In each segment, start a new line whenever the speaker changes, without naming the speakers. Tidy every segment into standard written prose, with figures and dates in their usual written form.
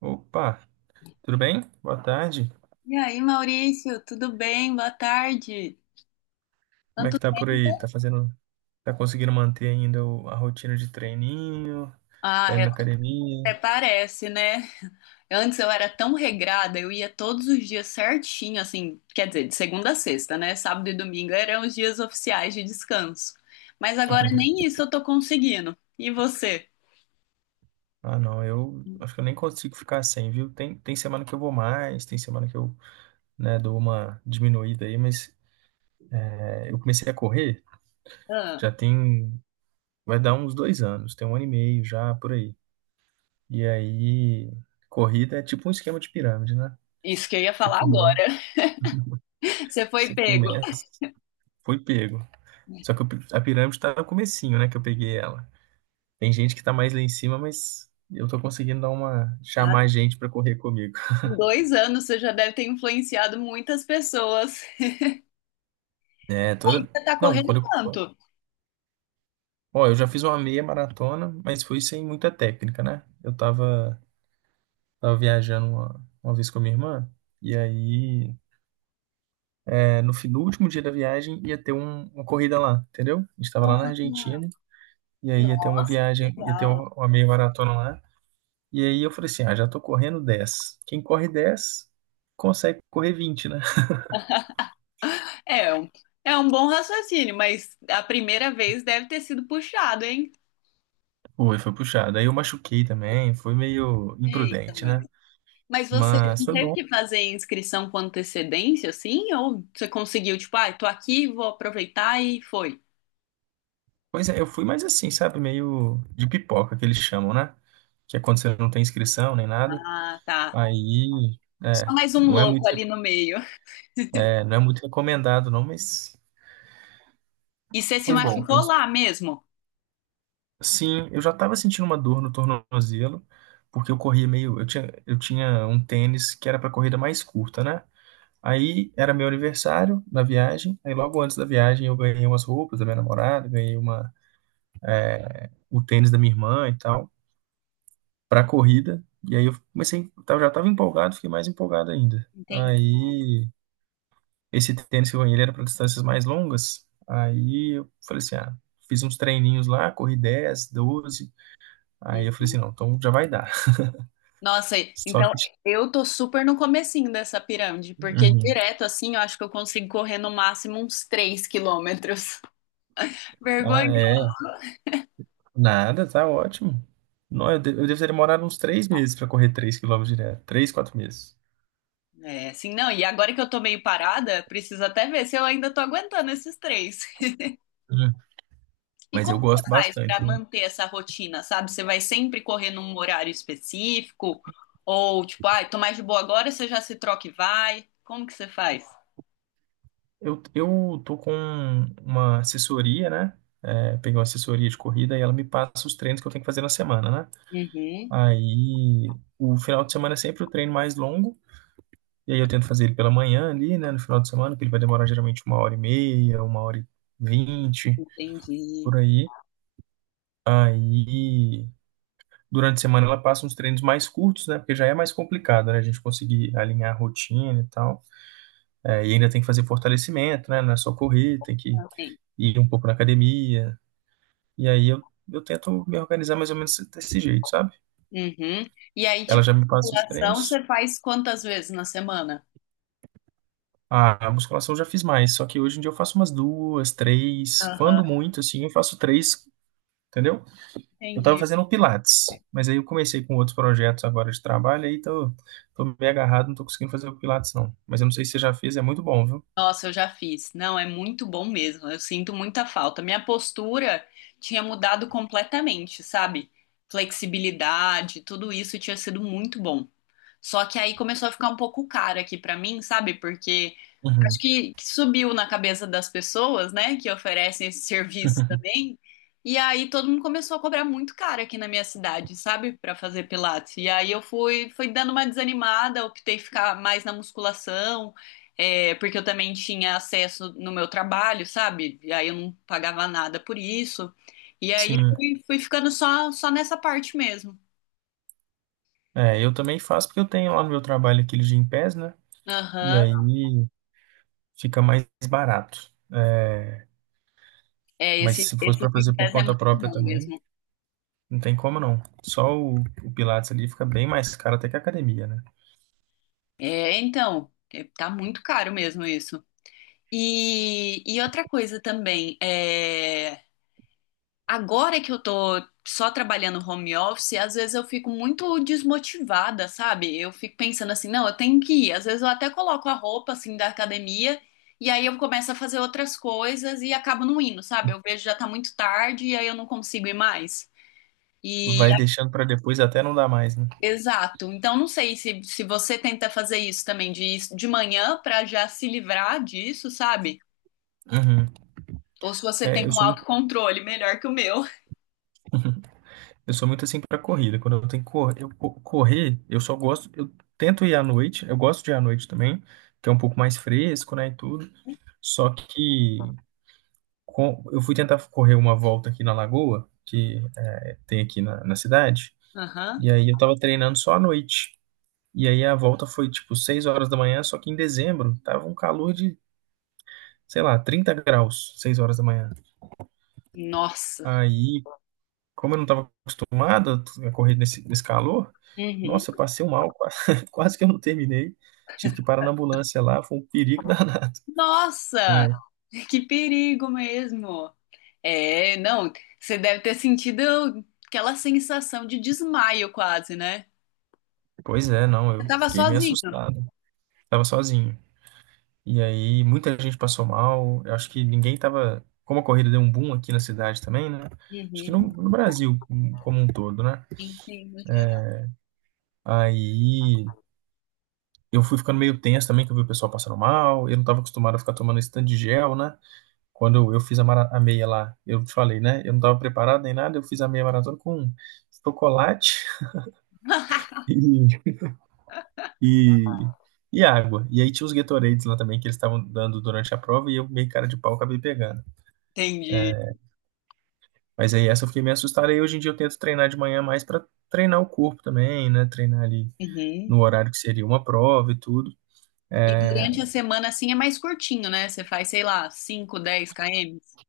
Opa, tudo bem? Boa tarde.
E aí, Maurício, tudo bem? Boa tarde.
Como é
Quanto
que tá por aí?
tempo?
Tá conseguindo manter ainda a rotina de treininho?
Ah,
Tá indo na
eu-
academia?
Até parece, né? Antes eu era tão regrada, eu ia todos os dias certinho, assim, quer dizer, de segunda a sexta, né? Sábado e domingo eram os dias oficiais de descanso. Mas agora nem isso eu tô conseguindo. E você?
Ah, não, eu acho que eu nem consigo ficar sem, viu? Tem semana que eu vou mais, tem semana que eu, né, dou uma diminuída aí, mas é, eu comecei a correr,
Ah,
já tem, vai dar uns 2 anos, tem 1 ano e meio já por aí. E aí, corrida é tipo um esquema de pirâmide, né?
isso que eu ia
Você
falar
começa,
agora. Você foi
você
pego.
começa, foi pego. Só que a pirâmide tá no comecinho, né, que eu peguei ela. Tem gente que tá mais lá em cima, mas eu tô conseguindo dar uma
Ah,
chamar gente pra correr comigo.
com 2 anos você já deve ter influenciado muitas pessoas.
É,
Aí
toda
você tá
Não,
correndo
quando eu
quanto?
Ó, eu já fiz uma meia maratona, mas foi sem muita técnica, né? Eu tava viajando uma vez com a minha irmã e aí no último dia da viagem ia ter uma corrida lá, entendeu? A gente tava lá na
Ah,
Argentina e aí
nossa, que
ia ter
legal.
uma meia maratona lá. E aí eu falei assim, ah, já tô correndo 10. Quem corre 10 consegue correr 20, né?
É, é um- é um bom raciocínio, mas a primeira vez deve ter sido puxado, hein?
Foi puxado. Aí eu machuquei também, foi meio
Eita,
imprudente,
mãe.
né?
Mas você
Mas
não
foi
teve
bom.
que fazer inscrição com antecedência, assim? Ou você conseguiu, tipo, ah, tô aqui, vou aproveitar e foi?
Pois é, eu fui mais assim, sabe? Meio de pipoca que eles chamam, né? Que é quando você não tem inscrição nem nada.
Ah, tá.
Aí,
Só
é,
mais um
não é muito,
louco ali no meio.
não é muito recomendado não, mas
E você se
foi bom.
machucou lá mesmo?
Sim, eu já estava sentindo uma dor no tornozelo, porque eu tinha um tênis que era para corrida mais curta, né? Aí era meu aniversário na viagem. Aí logo antes da viagem eu ganhei umas roupas da minha namorada, ganhei o tênis da minha irmã e tal, pra corrida. E aí eu comecei, eu já tava empolgado, fiquei mais empolgado ainda.
Entendi.
Aí esse tênis que eu ganhei ele era para distâncias mais longas. Aí eu falei assim, ah, fiz uns treininhos lá, corri 10, 12. Aí eu falei assim, não, então já vai dar.
Nossa,
Só
então
que.
eu tô super no comecinho dessa pirâmide, porque
Uhum.
direto assim eu acho que eu consigo correr no máximo uns 3 quilômetros. Vergonha.
Ah, é. Nada, tá ótimo. Não, eu devo ter demorado uns 3 meses para correr 3 quilômetros direto. 3, 4 meses.
É, assim, não, e agora que eu tô meio parada, preciso até ver se eu ainda tô aguentando esses três.
Uhum.
E
Mas
como
eu
você
gosto
faz pra
bastante, viu?
manter essa rotina, sabe? Você vai sempre correr num horário específico? Ou tipo, ai, tô mais de boa agora, você já se troca e vai? Como que você faz?
Eu tô com uma assessoria, né? É, peguei uma assessoria de corrida e ela me passa os treinos que eu tenho que fazer na semana, né?
Uhum,
Aí o final de semana é sempre o treino mais longo. E aí eu tento fazer ele pela manhã ali, né? No final de semana, que ele vai demorar geralmente uma hora e meia, uma hora e vinte,
entendi.
por aí. Aí durante a semana ela passa uns treinos mais curtos, né? Porque já é mais complicado, né? A gente conseguir alinhar a rotina e tal. É, e ainda tem que fazer fortalecimento, né? Não é só correr, tem que
Ok.
ir um pouco na academia. E aí eu tento me organizar mais ou menos desse jeito, sabe?
Uhum. E aí,
Ela
tipo,
já me passa os
musculação
treinos.
você faz quantas vezes na semana?
Ah, a musculação eu já fiz mais, só que hoje em dia eu faço umas duas, três,
Aham,
quando muito, assim, eu faço três, entendeu? Eu estava
entendi.
fazendo Pilates, mas aí eu comecei com outros projetos agora de trabalho, aí tô meio agarrado, não tô conseguindo fazer o Pilates, não. Mas eu não sei se você já fez, é muito bom, viu?
Nossa, eu já fiz. Não, é muito bom mesmo. Eu sinto muita falta. Minha postura tinha mudado completamente, sabe? Flexibilidade, tudo isso tinha sido muito bom. Só que aí começou a ficar um pouco caro aqui pra mim, sabe? Porque acho
Uhum.
que subiu na cabeça das pessoas, né, que oferecem esse serviço também. E aí todo mundo começou a cobrar muito caro aqui na minha cidade, sabe? Pra fazer pilates. E aí eu fui, fui dando uma desanimada, optei ficar mais na musculação, é, porque eu também tinha acesso no meu trabalho, sabe? E aí eu não pagava nada por isso. E aí
Sim.
fui, fui ficando só, só nessa parte mesmo.
É, eu também faço porque eu tenho lá no meu trabalho aquele Gympass, né? E aí
Aham.
fica mais barato.
É,
Mas
esse,
se fosse
esse
para fazer por
Gympass é
conta
muito
própria
bom
também,
mesmo.
não tem como não. Só o Pilates ali fica bem mais caro até que a academia, né?
É, então, é, tá muito caro mesmo isso. E outra coisa também, é, agora que eu tô só trabalhando home office, às vezes eu fico muito desmotivada, sabe? Eu fico pensando assim, não, eu tenho que ir. Às vezes eu até coloco a roupa, assim, da academia, e aí eu começo a fazer outras coisas e acabo não indo, sabe? Eu vejo já tá muito tarde e aí eu não consigo ir mais. E
Vai deixando para depois até não dar mais, né?
exato. Então, não sei se você tenta fazer isso também, de, ir de manhã para já se livrar disso, sabe?
Uhum.
Ou se você
É,
tem
eu
um
sou muito
autocontrole melhor que o meu.
Eu sou muito assim pra corrida. Quando eu tenho que correr, eu só gosto. Eu tento ir à noite. Eu gosto de ir à noite também, que é um pouco mais fresco, né, e tudo. Só que eu fui tentar correr uma volta aqui na Lagoa, que tem aqui na cidade.
Aham.
E aí eu tava treinando só à noite. E aí a volta foi tipo 6 horas da manhã, só que em dezembro tava um calor de, sei lá, 30 graus, 6 horas da manhã.
Nossa.
Aí como eu não estava acostumado a correr nesse calor,
Uhum.
nossa, eu passei um mal, quase, quase que eu não terminei. Tive que parar na ambulância lá, foi um perigo danado.
Nossa!
É.
Que perigo mesmo. É, não, você deve ter sentido aquela sensação de desmaio quase, né?
Pois é, não,
Você
eu
tava
fiquei meio
sozinho.
assustado. Tava sozinho. E aí, muita gente passou mal. Eu acho que ninguém tava. Como a corrida deu um boom aqui na cidade também, né? Acho que no,
Uhum.
no Brasil como um todo, né?
Entendo, geral.
Aí eu fui ficando meio tenso também, que eu vi o pessoal passando mal. Eu não tava acostumado a ficar tomando esse tanto de gel, né? Quando eu fiz a meia lá, eu te falei, né? Eu não estava preparado nem nada, eu fiz a meia maratona com chocolate e, e, e água. E aí tinha os Gatorades lá também que eles estavam dando durante a prova e eu meio cara de pau acabei pegando.
Entendi.
Mas aí essa eu fiquei meio assustado. Aí hoje em dia eu tento treinar de manhã mais para treinar o corpo também, né? Treinar ali
Uhum.
no horário que seria uma prova e tudo.
E
É,
durante a semana, assim, é mais curtinho, né? Você faz, sei lá, 5, 10 km.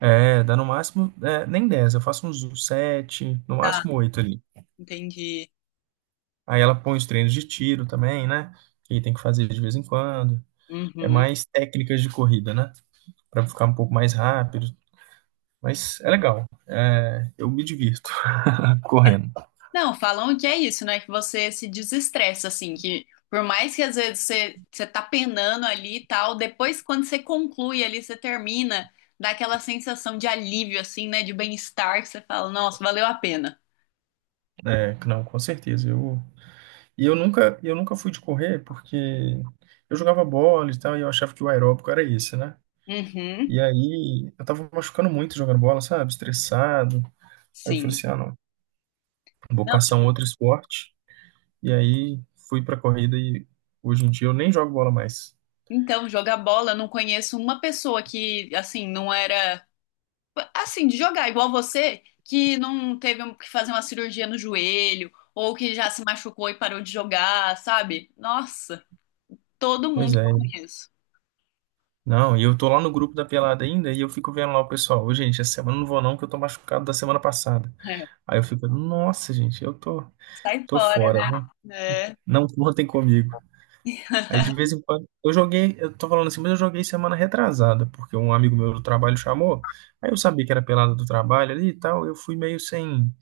dá no máximo, nem 10. Eu faço uns 7, no
Tá,
máximo 8 ali.
entendi.
Aí ela põe os treinos de tiro também, né? Que tem que fazer de vez em quando. É
Uhum.
mais técnicas de corrida, né, para ficar um pouco mais rápido. Mas é legal. É, eu me divirto correndo.
Não, falam que é isso, né? Que você se desestressa, assim, que por mais que às vezes você, você tá penando ali e tal, depois quando você conclui ali, você termina, dá aquela sensação de alívio, assim, né? De bem-estar, que você fala, nossa, valeu a pena.
É, não, com certeza. E eu nunca fui de correr porque eu jogava bola e tal, e eu achava que o aeróbico era esse, né?
Uhum,
E aí eu tava machucando muito jogando bola, sabe? Estressado. Aí eu falei
sim.
assim, ah, não, vou
Não,
caçar um outro esporte. E aí fui pra corrida e hoje em dia eu nem jogo bola mais.
então, jogar bola, eu não conheço uma pessoa que, assim, não era. Assim, de jogar igual você, que não teve um- que fazer uma cirurgia no joelho, ou que já se machucou e parou de jogar, sabe? Nossa, todo
Pois
mundo que eu
é.
conheço.
Não, e eu tô lá no grupo da pelada ainda e eu fico vendo lá o pessoal. Ô, gente, essa semana eu não vou não, que eu tô machucado da semana passada.
É,
Aí eu fico, nossa, gente, eu tô,
sai
tô
fora,
fora,
né?
né?
É,
Não contem comigo. Aí de vez em quando, eu joguei, eu tô falando assim, mas eu joguei semana retrasada, porque um amigo meu do trabalho chamou. Aí eu sabia que era pelada do trabalho ali e tal, eu fui meio sem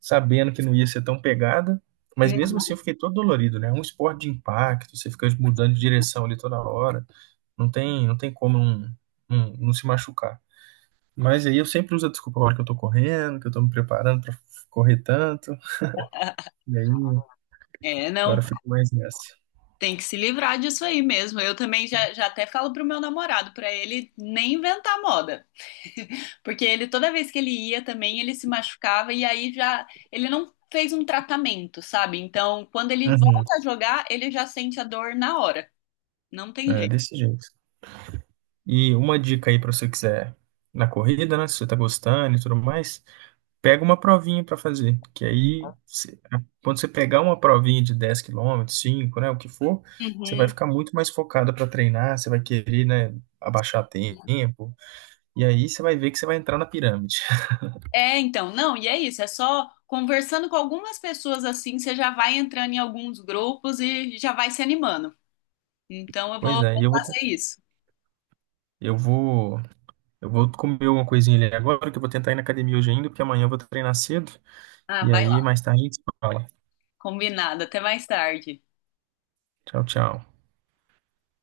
sabendo que não ia ser tão pegada, mas
hum,
mesmo assim eu fiquei todo dolorido, né? É um esporte de impacto, você fica mudando de direção ali toda hora, não tem como não, não se machucar. Mas aí eu sempre uso a desculpa a hora que eu tô correndo, que eu tô me preparando pra correr tanto, e aí
é,
agora
não,
eu fico mais nessa.
tem que se livrar disso aí mesmo. Eu também já, já até falo pro meu namorado, pra ele nem inventar moda. Porque ele, toda vez que ele ia também, ele se machucava e aí já, ele não fez um tratamento, sabe? Então, quando ele
Uhum.
volta a jogar, ele já sente a dor na hora. Não tem
É,
jeito.
desse jeito. E uma dica aí pra você quiser na corrida, né? Se você tá gostando e tudo mais, pega uma provinha para fazer, que aí quando você pegar uma provinha de 10 quilômetros, 5, né, o que for, você vai
Uhum.
ficar muito mais focada para treinar, você vai querer, né, abaixar tempo, e aí você vai ver que você vai entrar na pirâmide.
É, então, não, e é isso, é só conversando com algumas pessoas assim, você já vai entrando em alguns grupos e já vai se animando. Então eu vou
Pois é, e
vou
eu vou te-
fazer isso.
eu vou eu vou comer uma coisinha ali agora, que eu vou tentar ir na academia hoje ainda, porque amanhã eu vou treinar cedo,
Ah,
e
vai
aí
lá.
mais tarde a gente se fala.
Combinado, até mais tarde.
Tchau, tchau.